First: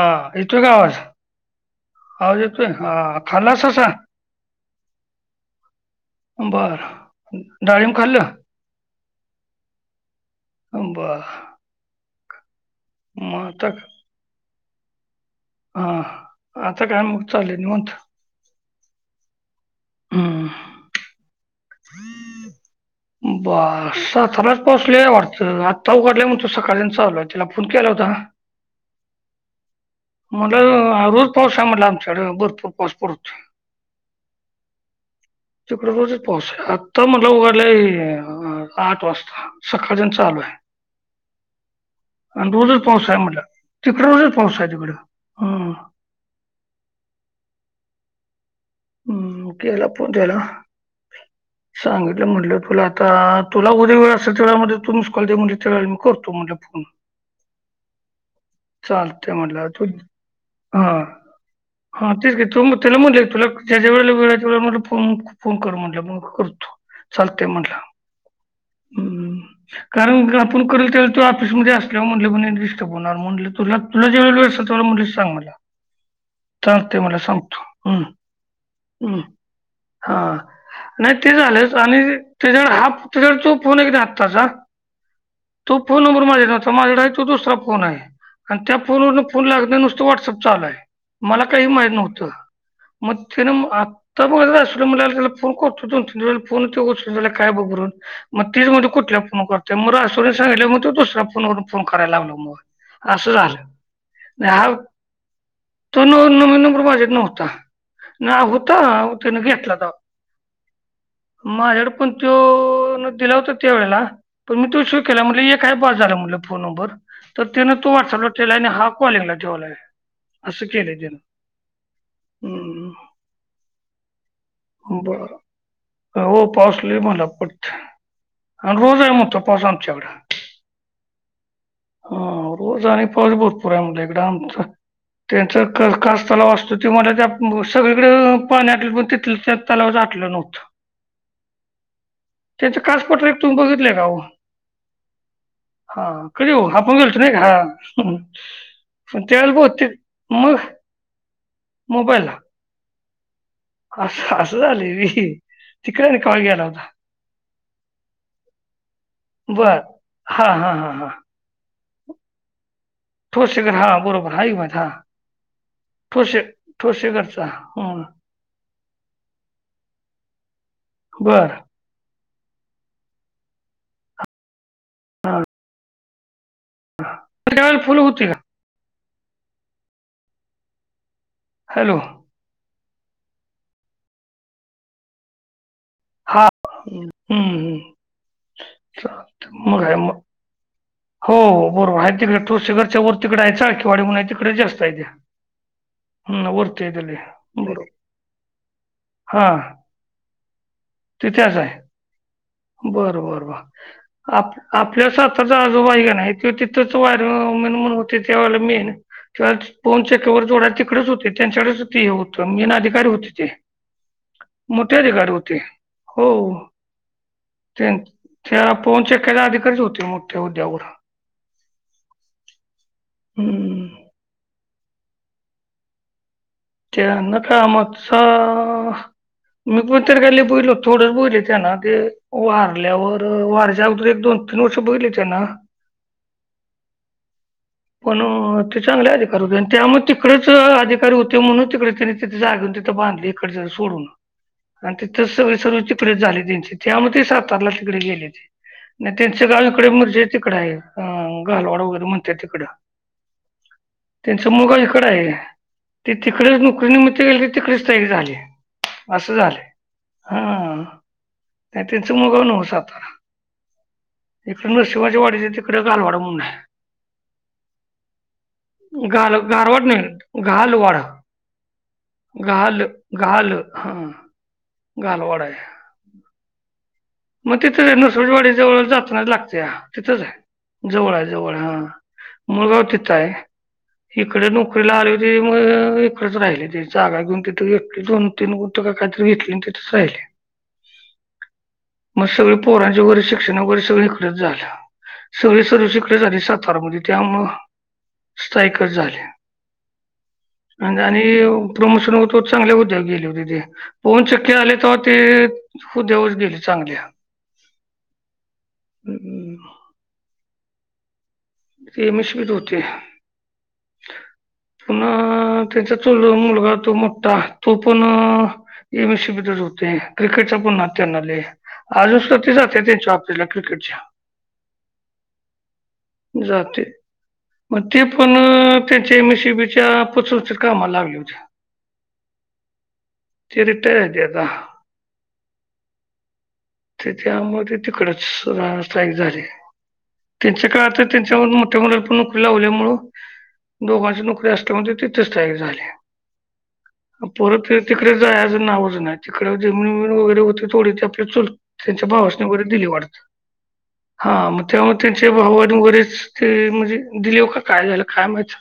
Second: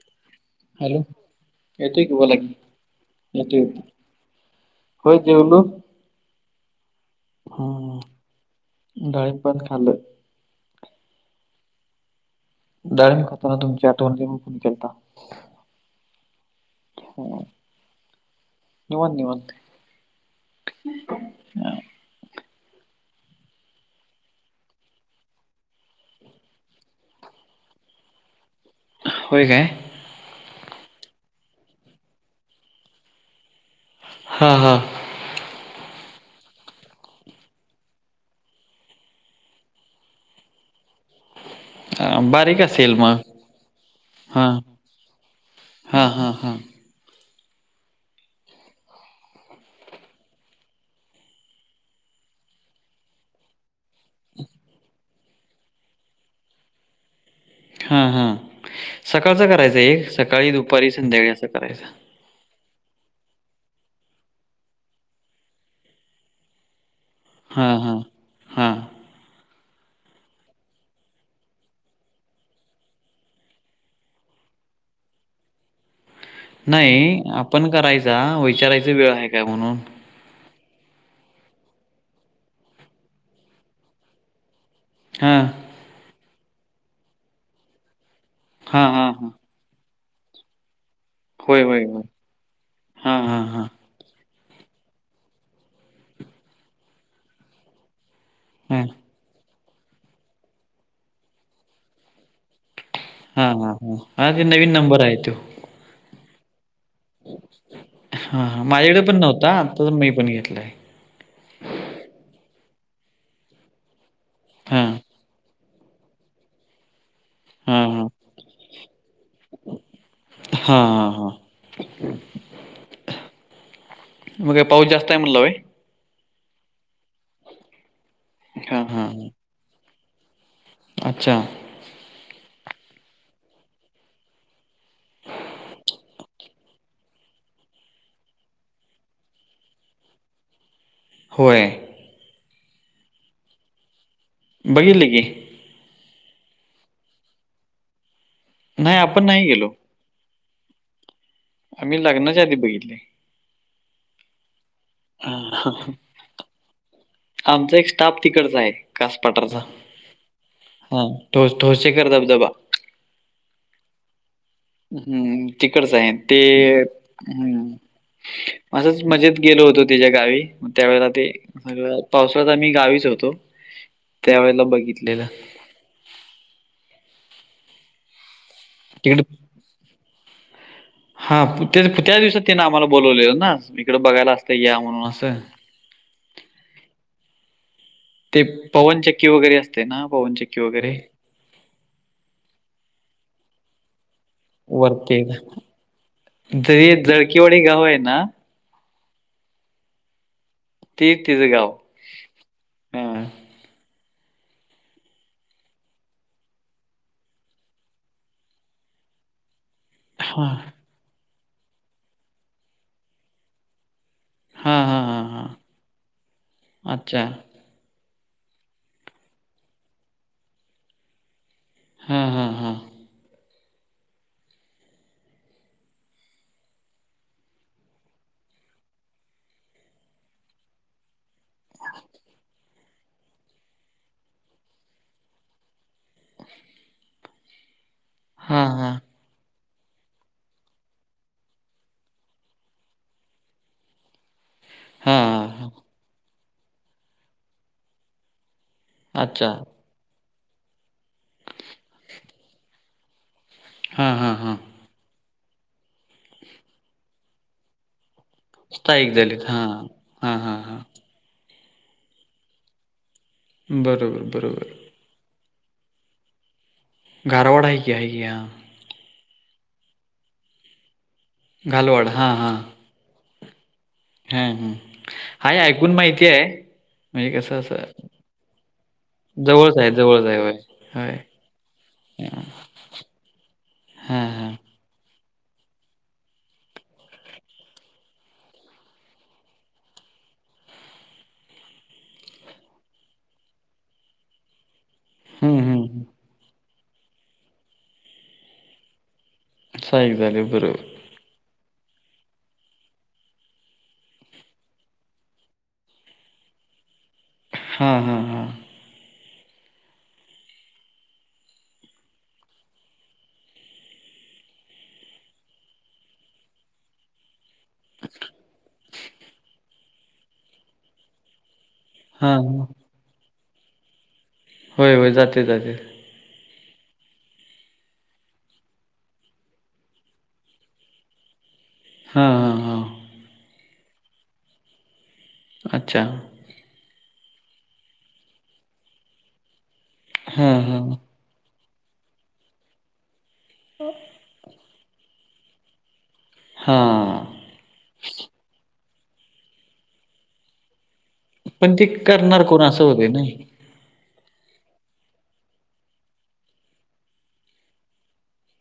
हा येतोय का आवाज? हॅलो येतोय की बोला आवाज की येतोय? हा येतोय येतोय खालासासा? होय, जेवलो. बरं. हा, डाळीम पण खालं. बरं. डाळिंब खाताना आता तुमची आठवणं [unintelligible] फोन केलता. हा, आता काय मग? हं, चालय निवांत. निवांत निवांत. हम्म. [unintelligible] बरं, साताऱ्यात पाऊस लईये वाटतं. आता उघडलाय म्हणतो, सकाळधरण चालूय. तिला फोन केला होता ना. होय काय? म्हटलं रोज पाऊस आहे म्हटला आमच्याकडे, भरपूर पाऊस पडतूय. हा हा. तिकड रोजच पाऊस, आत्ता म्हणला उघडलाय आठ वाजता. सकाळधरणं चालूय. अ, आणि बारीक रोजच असेल पाऊस मग आहे म्हटला. तिकड रोजच पाऊस आहे तिकडं. [unintelligible] हां हां हां. हम्म, केला फोण त्याला सांगितलं म्हटलं, तुला आता तुला उद्या वेळ असल, त्याला म्हटलं तू मिस कॉल दे म्हणलं. त्या वेळी मी करतो म्हटलं फोन. हा हा, चालतंय सकाळचं म्हटलं करायचं तू एक. सकाळी, दुपारी, संध्याकाळी असं करायचं. हा तेच की, तुम त्याला म्हटलं की, तुला ज्या ज्या वेळेला वेळ आहे. त्यावेळेला म्हणलं फोन कर म्हटलं मग करतो. चालतय म्हणला. हां. कारण का आपण करल त्या वेळेस तो ऑफिसमध्ये असल्यावर म्हणल डिस्टर्ब होणार म्हणल तुला तुला ज्यावेळेला वेळ असेल, तवा म्हणलं सांग मला. चालतंय मला नाही, सांगतो आपण हं, करायचा, विचारायचा वेळ आहे काय म्हणून? हा. नाही ते झालेच आणि त्याच्या हा त्याच्या तो फोन एक नाही आत्ताचा हां. तो फोन नंबर माझ्या न्हता माझकडे आहे तो दुसरा फोन आहे आणि हा हा फोनवरन हा फोन लागत नाही नुसत व्हॉट्अप चालुय. मला होय काही होय माहीत होय नव्हतं हा मग हा हा तेन आ [inaudible] मग तेच हा. म्हणतो कुठल्या फोन करतोय, मग [unintelligible] सांगितल्यावर मग तो दुसऱ्या फोनवर फोन करयला लावला मग. असं हा झालं हा हा हा ते नवीन नंबर आहे तो. तो न नवीन नंबर माज्याकड नव्हता ना हां हां होता माझ्याकडे पण त्यान नव्हता घेतला आता तेव्हा. मी पण घेतला आहे. माझ्याकड पण तो दिला होता त्यावेळला पण मी तो हां सेव केला म्हणल एक हाय बास झाला म्हणाल फोन नंबर तर तो हां तो हां. वाट्सअपला ठेवलाय आणि हा कॉलिंगला ठेवलाय असं हां केलंय हां त्येन. हां. हम्म. मग काय पाऊस जास्त आहे बर म्हणला व्हय? हो पाऊस लय मणला पडतय आणि हां रोज हां आहे हां. म्हणतोय पाऊस आमच्याकड. अच्छा. हा रोज आणि पाऊस भरपुर आहे मणला इकडं आमचं त्यांचा का कास तलाव असतो ते मणला त्या सगळीकडल पाणी आटल पण तिथल [unintelligible] तलावाच आटलं नव्हतं. होय. त्याच कास पठार एक तुम्ही बघितले का ओ? बघितल की. कधी हो आपण गेल तो नाही का हा. नाही पण आपण नाही त्यावेळेला गेलो. बहुतेक मग आम्ही मोबाईलला लग्नाच्या आधी बघितले. असं असं झालंय व्हय हां. तिकडे न कवा गेला होता? आमचा एक स्टाफ तिकडचा आहे कासपटारचा बर हा. तोस ठोचे कर धब धबा. ठोसेकर हा बरोबर हाय हा हम्म तिकडच आहे ते ठोसे ठोसेकरचा हम्म. हं असंच मजेत गेलो होतो तेच्या गावी त्या वेळेला ते बर सगळं पावसाळ्यात आम्ही गावीच होतो त्या वेळेला बघितलेलं. त्यावेळेला फुल होती का? तिकडं हा ते हॅलो त्या दिवसात त्यांने आम्हाला बोलवलेलं ना इकडं बघायला असत या म्हणून असं. हा हम्म हम्म. ते पवनचक्की चालतंय. वगैरे मग असते आहे ना मग पवनचक्की वगैरे. हो हो बरोबर आहे तिकडे ठोसेकडच्या वर तिकड हाय चाळकीवाडी म्हणुन आहे ति तिकडच जास्त हायती वरती वरती जरी हायती लय जळकीवाडी बरोबर. गाव आहे ना हां. ती तिच गाव. हा बरं बर बर आप आपल्या सातार च आजोबा हायकणी तो तिथंच वार मेन म्हणून होते तेव्हा मेन तेवा पवनचक्क्या वर हा जोडाय तिकडेच होते त्यांच्याकडेच ते हे होतं मेना अधिकारी होते ते. हा हा हा मोठ्याधिकाार हा होते हो, अच्छा, ! त्या फोन चेक केयला अधी कधच होते. मोठे उद्यावढ, हा.? हम्! त्या न कामतचा मीणत कायले बोललो थोड बोलले त्या ना ते वारल्यावर- वारच्या अगोदर एक, दोन तीन बघली त्यांना [inaudible] पण हा ते हा चांगले अधिकार होते, आणि त्यामुळे तिकडेच अधिकारी होते? म्हणून तिकडे तिथ जागेऊन तिथंांधली इकडे सोडून आणि तिथ हा सग स हा त झाले त्यांचे ते आ म ते सातारला तिकडे गेले ते, त्यांच्या अच्छा गावकडे म्हणजे तिकड आहे गालवाड वगैरे म्हणते तिकडं, हा हा त्यांच हा मुग इकड आहे. ते तिकडेच नोकरी निमित्त गेले क तिकडेच तयारी झाली. स्थायिक असे झालेत हा हा हा हा झालं त्यांचं मुगव न हो सातारा बरोबर, बरोबर शिवाजवाडीं तिकडें आहे [inaudible] घारवाड आहे क आहे क, घाल गारवड नाही घाल वाडा घालवाड हा हा घाल, घाल हां हा हम घालवाड आहे आहेाय ऐकून माहिती आहे. म्हणजे मग कसं तिथंच आहे असं नुसजवाडी जवळ जातना लागतेय जवळच आहे तिथंच जवळच होय आहे जवळ आहे होय जवळ हा, मुळगाव तिथं आहे. हा.? इकडे हा नोकरीला आली हो मग इकडच राहिली त जागा घेऊन तिथे घेतली दोन तीन ग घेतले राहिले [unintelligible] मग सगळे पोरांच्या वैरे शिक्षण, वगैरे सगळ इकडेच झालं हम्म सगळे सर्व हम्म शिककडेच झा सातारामध्ये, त्यामुळ स्थायकर झाले. सहा एक झाले बरोब [inaudible] आणि- आणि प्रमोशन होतो चांगले उद्योग गेले होते ते, पोन चक्के आले तर ते खू देऊच गेली चांगली. हां हां हां? हम्म, ! तेमश भी ध होते [unintelligible] पुन्हा त्याचा चुल मुलगा तो मोठठा, तो पण एम एससी बीतच होते क्रिकेटचा पण नात्यान आले. हा आजून ति हा ज त्यांच्याॉला क्रिकेटच्या होय, होय, जाते घंटे, जाते, मग ते पण त्यांच्या एम एसीबीच्या पतृ कामाला लागले होते. हा हा हा, ते रिटयर दता [inaudible] अच्छा. ! ते त्यामध्ये तिकडच रा स्थायिक झाले. हा त्यांच्या हा काळात त्यांच्या मोठ्या मोल पण नोकरी लावल्यामु दोघांची नोकरी असल्यामुळे तिथे स्थायिक झाले. हा. परत ती तिकडे जायाच नावंच नाही. तिकडे जमीन बिविन वगैर होती थोडी ते आपली चुल पण ते त्यांच्या करणार भावासनी कोण वगैरे असं दिली होते वाटतं, नाही हा मग त्यामुळे त्यांचे भावांनी वगैरे ते म्हणजे दिलोय का काय झालं काय माहित?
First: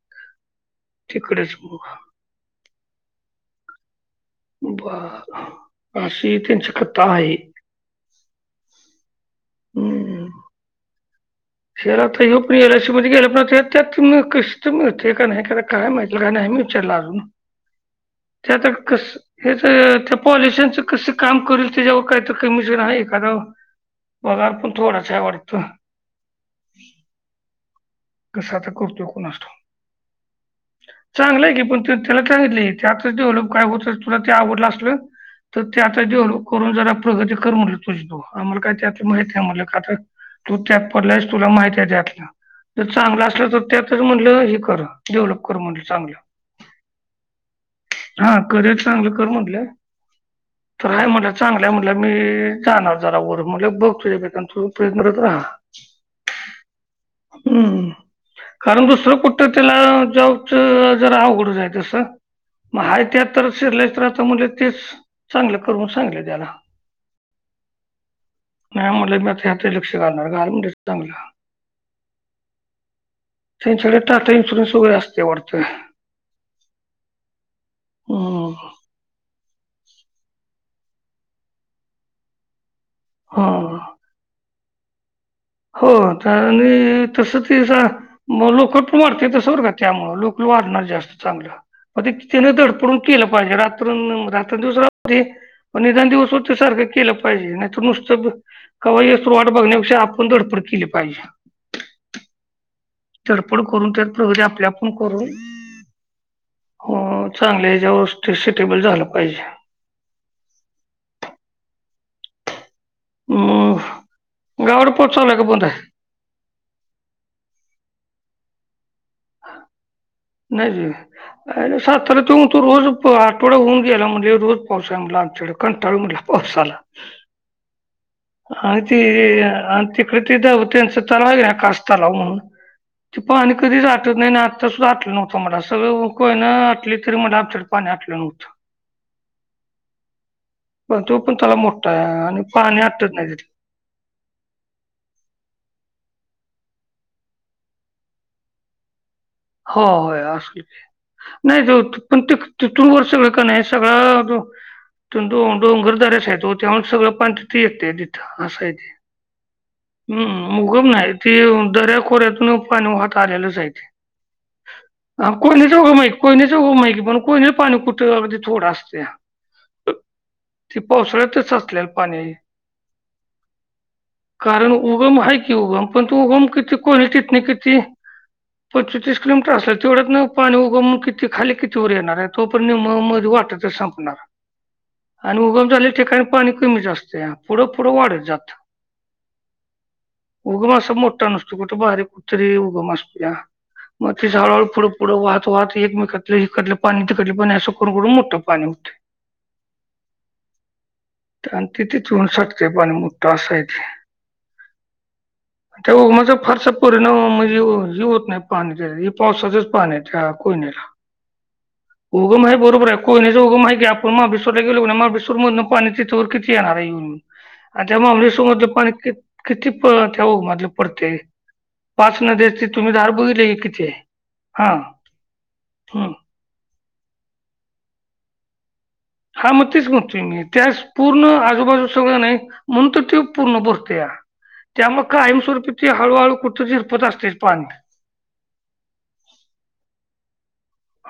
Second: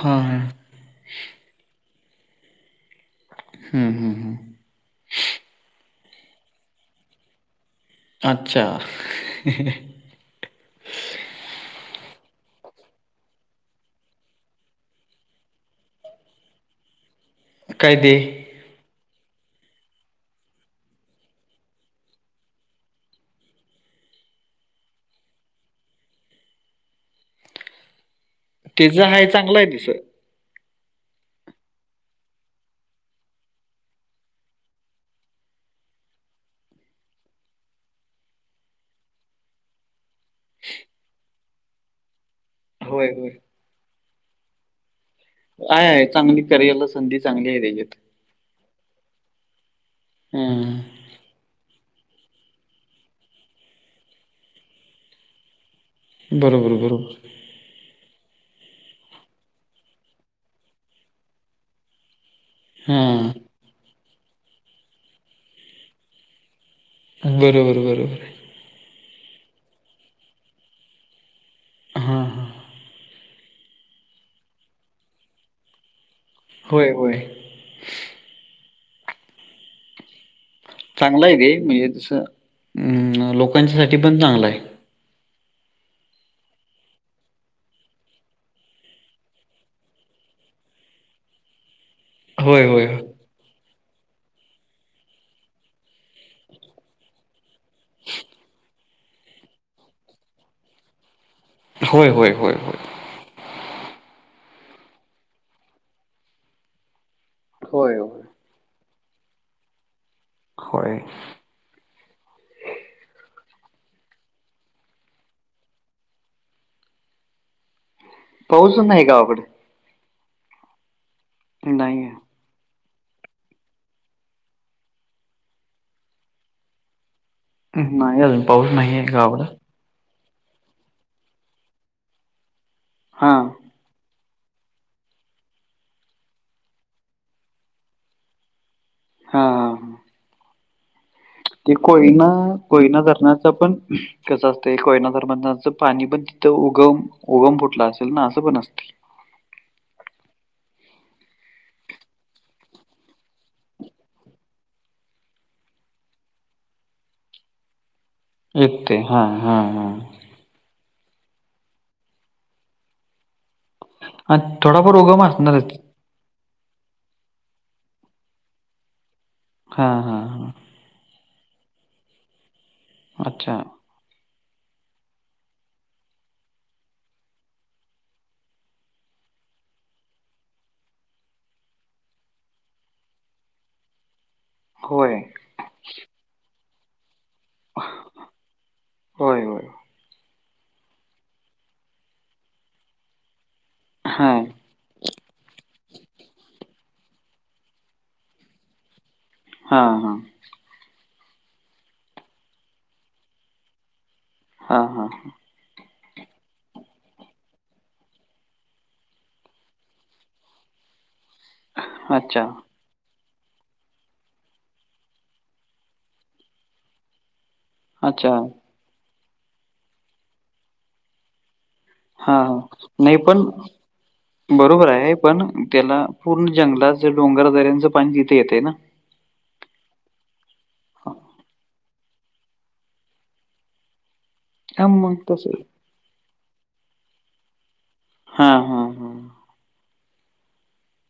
हां. तिकडेच गुहा हम्म हम्म. बरं, अशी त्यांच्यी कथा आहे. अच्छा. शेअर आता ह्यो, प्री. एल. आय. सी. मध्ये गेला. पण ते त्यात कष्ट, मिळते का नाही का काय माहित? त्याला काय नाही मी त्याला अजून काय ते? ते आता कसं? हेजं त्या पॉलीश्यानचं कसं काम करील त्याच्यावर काय तर कमिशन आहे एखादाव? पगार पण थोडाच आहे वाटतं. ह् तेज हाय, चांगलं आहे तसं. [unintelligible] चांगलंय की पण त त्याला सांगितले त्यातच डेव्हलप काय होत तुला ते आवडलं असलं तर ते आता डेव्हलप करून, जरा प्रगती कर म्हणलं तुझी तू. आम्हाला काय त्यातलं माहित नाही. म्हणलं का तर तू त्यात पडलायस, तुला माहिती आहे त्यातलं. जर होय चांगलं होय असलं तर त्यातच म्हणलं हे कर डेव्हलप. कर म्हणलं आहे आहे, चांगलं चांगली करिअरला संधी चांगली आहे त्याच्यात. हा, करिअर चांगलं कर म्हणलं. हम्म. तर आहे म्हणला, चांगल आहे म्हणाला मी जाणार जरा वर. मग म्हणलं बघ तुझ्या बेतानं, तु प्रयत्न करत राहा. त बरोबर बरोबर. हम्म, कारण दुसरं कुठं त्याला जॉबच जरा अवघडच आहे तसं. मग हाय हां त्यात तर शिरलास तर, आता म्हणलं तेच चांगलं कर म्हणून सांगितले त्याला. बरोबर बरोबर आहे. नाही म्हणला, मी आता ह्यातच लक्ष घालणार. घाल म्हणलं चांगलं. हां हां. त्यांच्याकडं टाटा इन्शुरन्स वगैर असतंय वाटतं. होय होय. हम्म. चांगला आहे गं हे. मग हेच अ हा. लोकांच्या साठी पण चांगलं आहे. हो आणि तसं तेचा मग लोकं पण वाढतेत, तसं बरं का? त्यामुळं लोकल वाढणार जास्त चांगलं. म तेने होय होय धडपडून केलं पाहिजे. रात त्रन रात्रंन दिवस राहू दे, पण निदान दिवसभर तर सारखं केलं पाहिजे. नाहीतर नुसतं कवा येस तवर वाट बघण्यापेक्षा, आपण धडपड केली पाहिजे. होय होय होय होय. धडपड करून, त्यात प्रगती आपली आपण करून हो चांगल्या होय ह्याज्यावरच, होय ते सिटेबल झालं पाहिजे. होय. हम्म गोड पचायलाय का बंद आहे पाऊसच नाही गावाकडं नाही जी नाही सात त आहे तो रोज आठवडा होऊन गेला म्हणजे रोज पाऊस आहे म्हटला आमच्याकडे कंटाळू म्हटला पावसाला हम्म नाही अजून आ पाऊस ते नाही आहे गावाला आ ते प्रकृती दावतय असं दावतय कास तलाव म्हणून ते हा पाणी कधीच आटत नाही आत्ता सुद्धा आटलं नव्हतं मला सगळं कोयन आटली तरी मला आमच्याकडे पाणी आटलं नव्हतं हा हा तोपण तलाव ते मोठा आहे कोयना आणि पाणी कोयना आटत नाही धरणाचं तिथलं. पण कसं असतयं कोयना धरणाचं पाणी पण तिथं उगम उगम फुटलं असेल ना असं पण असतय हो होय असेल की नाही जा पण ते तिथू तिथून वर सगळं का नाही सगळं तिथून डोंगरदऱ्याच आहे त्यामुळे सगळं पाणी तिथं येतंय येतंय हा हा हा हम्म उगम नाही ते दऱ्या खोऱ्यातून पाणी वाहात आलेलंच आहे ते हा थोडाफार उगम हा असणारच कोयणचं उगम कोयणचं पाणी कुठं अगदी थोडं असतयं हा हा हा ते पावसाळ्यात साचलेल पाणी आहे हे अच्छा कारण उगम हाय की उगम पण तू उगम किती [inaudible] किती पचतीस किलोमीटर असलं तेवढ्यात पाणी उगम किती खाली किती वर येणार आहे तोपर्यंत निम्म मधे वाटतच संपणार होय. आणि उगम झाले ठिकाणी पाणी कमीच असतयं पुढं पुढं वाढत जात होय, होय. उगम असं मोठा नसतो कुठे बारीक कुठतरी उगम असतोय मग तेच हां. हळूहळू पुढं पुढं वाहत वाहत एकमेकातलं हिकडल पाणी तिकडलं पाणी असं करून करून मोठं पाणी होतंय हा हा तिथेच होऊन शकते पाणी मोठं असा आहे. ते हा हा तो उगमाचा फारसा परिणाम म्हणजे हे होत नाही पाणी हे पावसाचच पाणी आहे, त्या कोयनेला अच्छा, उगम आहे बरोबर आहे कोयनचं उगम आहे की आपण महाबळेश्वराला गेलो ना महाबळेश्र्वरमधूनं पाणी तिथं वर किती येणार आहे येऊन येऊन आणि त्या अच्छा. महाबळेश्वर मधलं पाणी किती प त्या [inaudible] पडतंय पाच हां, हां. नद्यांचा तुम्ही धार नाही ब बरोबर आहे पण त्याला हम्म पूर्ण जंगलाच डोंगर दऱ्यांचं पाणी तिथे येतय ना हा मग तेच म्हणतोय मी त्यास पूर्ण आजूबाजूला सगळं नाही म्हणून तर तो पूर्ण भरतोय हां, त्यामुळे मग तसं. कायमस्वरूपी हळूहळू कुठं झिरपत असतय पाणी हा हा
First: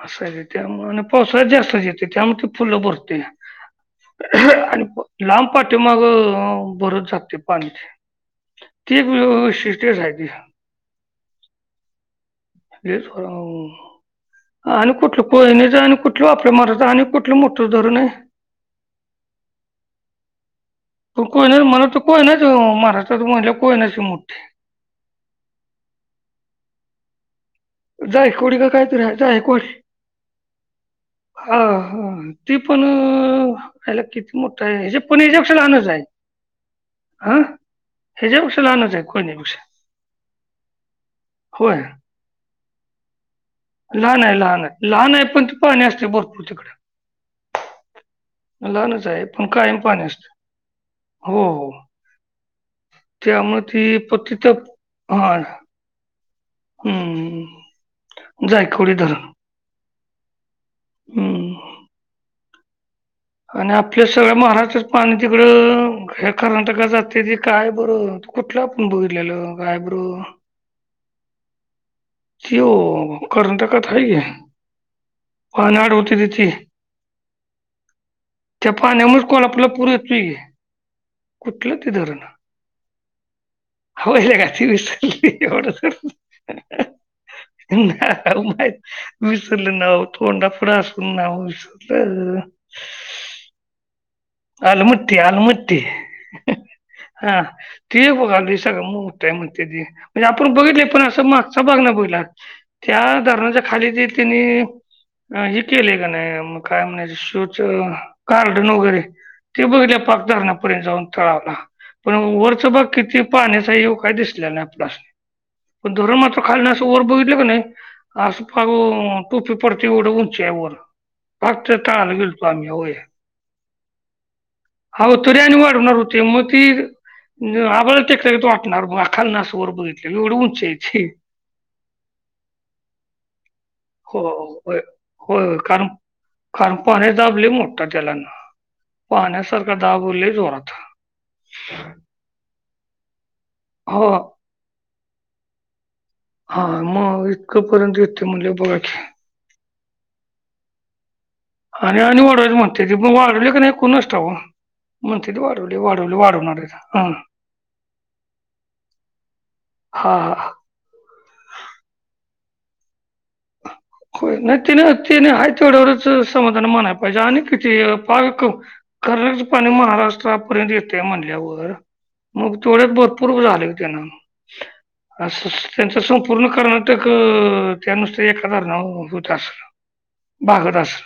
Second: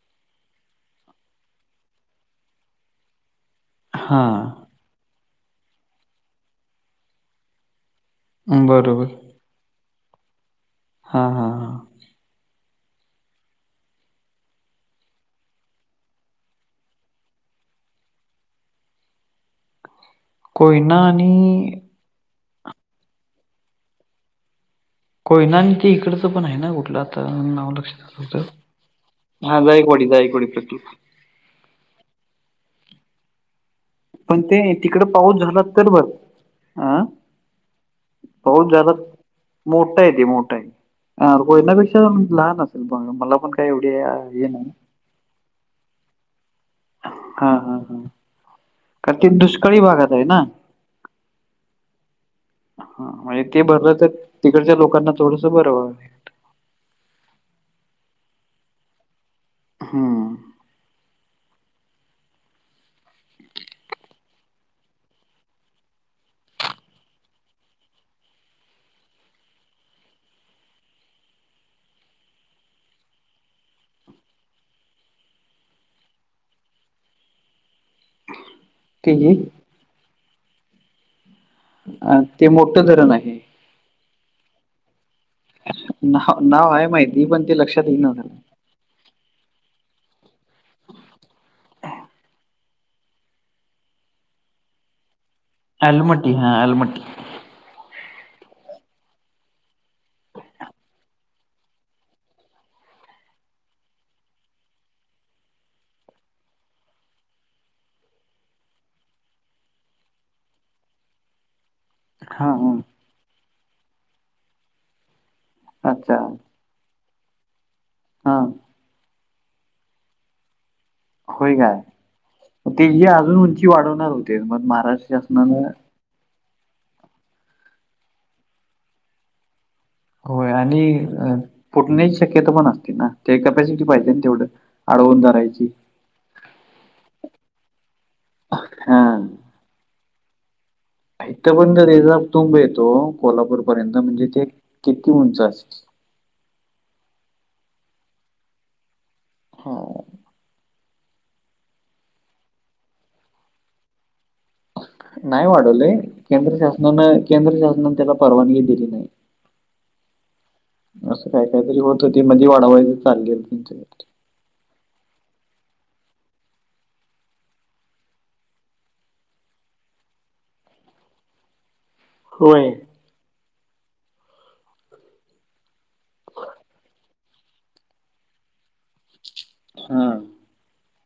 असं हाय व्हय त्यामुळे आणि पावसाळ्यात जास्तच येते त्यामुळे त फुलं भरते हां, आणि लांब पाठीमागे भरत जातंय पाणीचे ती एक बरोबर. वैशिष्टय ची आहे ती हा हा हां येच [inaudible] आणि कुठल कोयणेच आणि कुठलं आपल्या माराच आणि कुठलं मोठं धरून आहे. कोयना, आणि कोयना मला वाटतं तर कोयना नाच महाराष्ट्रात म्हनल्यावर कोयना च मोठ्ठी. कोय ना आणि ते इकडचं पण आहे ना कुठलं आता नाव जायकवाडी का काहीतरी आहे हा जाईकवाडी, जाईकवाडी प्रकल्प. हा हा ते पण याला किती पण ते मोठ आहे तिकडं हच्यापण पाऊस हच्यापेक्षा झाला लहानच तर आहे बरं. हं बहुद जादा मोठा आहेे ते मोठ आहे. होय. कोयनापेक्षा जरा लहान असल. मला पण काही एवढी लहान आहे हे लहान नाही. आहे लहान आहे पण पाणी असतंय भरपूर तिकडं. हा हा हा लहानच कारण हाय ते पण कायम दुष्काळी पाणी भागात आहे असंतय. ना. हो हो हा म्हणजे त्यामुळे ते भरलं तर ती तिकडच्या लोकांना थोडस बरं वाटेल. हम्म जायकवडी धरण. हंम्म हम्म आणि आपल्या सगळ्या महाराष्ट्रच पाणी तिकडं, हे कर्नाटकात जातय ती काय बर कुठलं आपण बघितलेल काय बरं, ती वो कर्नाटकात हाय की. पान आड होती त्याची [inaudible] त्या ते पाण्यामुळच हे कोल्हापूरला पुर येतय की. कुठलं ते अ, धरण ते मोठं धरण आहे. अव लेका ती विसरल कि. असुदे, ना नाव आहेय माहिती पण ते लक्षात येईना झालं. नाही माहिती, विसरलं नाव तोंडा पुढं असून नाव विसरलं अलमट्टी अलमट्टी अलमटी हा अलमटी. हां ते बघाकी सगळे मोठाय म्हणत्याती आपण बघितलय पण असं मागचा भाग नाही बघितला. त्या धरणाच्या खाली जे हाय कनी हे केलेय का नाही मग काय म्हणायचं सुचना गार्डन वगैरे ते बघतलय पाक धरणापर्यंत जाऊन तळाला पण हा वरचा भाग हा किती पाहण्याचा योग काय दिसला नाही आपल्या पण अच्छा धरण मात्र खालन असं वर बघितलं कनी, हा असं पाक टोपी पडत्या अस उंची हाय वर होय पाक त्या काय. तळाला गेलतो आम्ही ते होय. हे अजून उंची वाढवणार होते मग अवो महाराष्ट्र तरी आणि शासनानं वाढवतात होते. ते मग ती आभाळाला टेकल्यागत वाटणार खालन अस वर बघितल् की, होय आणि फुटण्याची शक्यता पण असते ना. ते कॅपॅसिटी पाहिजे ना हो तेवढ होय आडवून होय धरायची. कारण कारण पाणीचा दाब लै मोठा त्यालाना हा. पाण्यासारखं दाब लय जोरात, इथं पर्यंत त्यचा तुंब येतो कोल्हापूर पर्यंत हो म्हणजे ते किती उंच असल. हा मग इतकं पर्यंत येते मग बघा कि हा आणि आणि वाढवायची म्हणत्यात ती ते पण वाढवल की नाही कोणास ठाव? म्हणते ते नाही वाढवले केंद्र वाढवणार आहेत हा शासनान केंद्र- शासनाने त्याला परवानगी दिली नाही. हां, हा, असं काय कायतरी होत, ते म्हणजे वाढवायचं चाललेल त्यांचे होय नाही ति नाही त नाही आहे तेवढ्यावरच समाधाान म मानाय पाहिजे आणि किती पाक खण्याच पाणी महाराष्ट्रापर्यंत येतंय म्हणल्यावर मग होय. तेवढच बघ पूर्ण झाल की त्यांन असं त्यांच्या संपूर्ण कर्नाटक अं त्यानुसार ते एका धरणावर होते आस हा, बाग तास